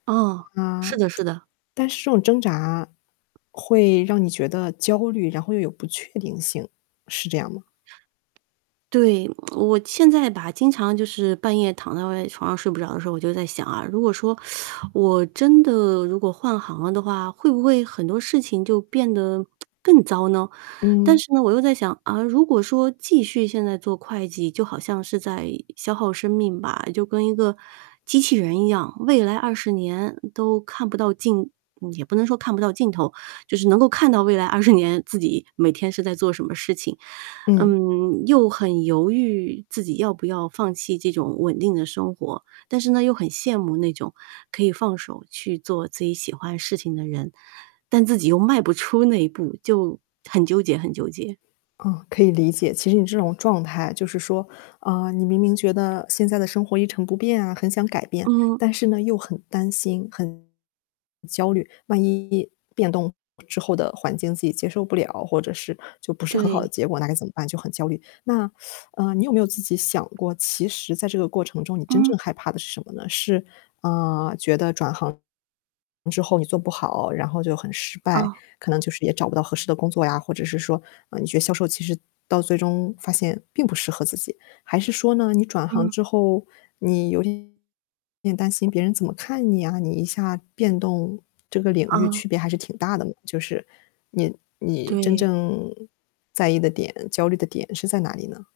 哦，是嗯，的是的。但是这种挣扎，会让你觉得焦虑，然后又有不确定性，是这样吗？对，我现在吧，经常就是半夜躺在外床上睡不着的时候，我就在想啊，如果说 我真的如果换行了的话，会不会很多事情就变得 更糟呢？但嗯。是呢，我又在想，嗯，如果说继续现在做会计，就好像是在消耗生命吧，就跟一个机器人一样，未来20年，都看不到尽嗯，也不能说看不到尽头，就是能够看到未来20年自己每天是在做什么事情。嗯。嗯，又很犹豫自己要不要放弃这种稳定的生活。但是呢，又很羡慕那种，可以放手去做自己喜欢事情的人，但自己又迈不出那一步，就很纠结很纠结。嗯，可以理解。其实你这种状态，就是说，嗯，你明明觉得，现在的生活一成不变啊，很想改变，嗯。但是呢，又很担心、很焦虑，万一变动之后的环境自己接受不了，或者是就不是很好对。的结果，那该怎么办？就很焦虑。那，呃，你有没有自己想过，其实在这个过程中你真嗯。正害怕的是什么呢？是，呃，觉得转行之后你做不好，然后就很失败。哦。可能就是也找不到合适的工作呀，或者是说，嗯，你觉得销售其实到最终发现并不适合自己？还是说呢，你转行嗯。之后，你有点担心别人怎么看你啊，你一下变动这个领域，嗯。区别还是挺大的嘛。就是你你真对。正在意的点、焦虑的点是在哪里呢？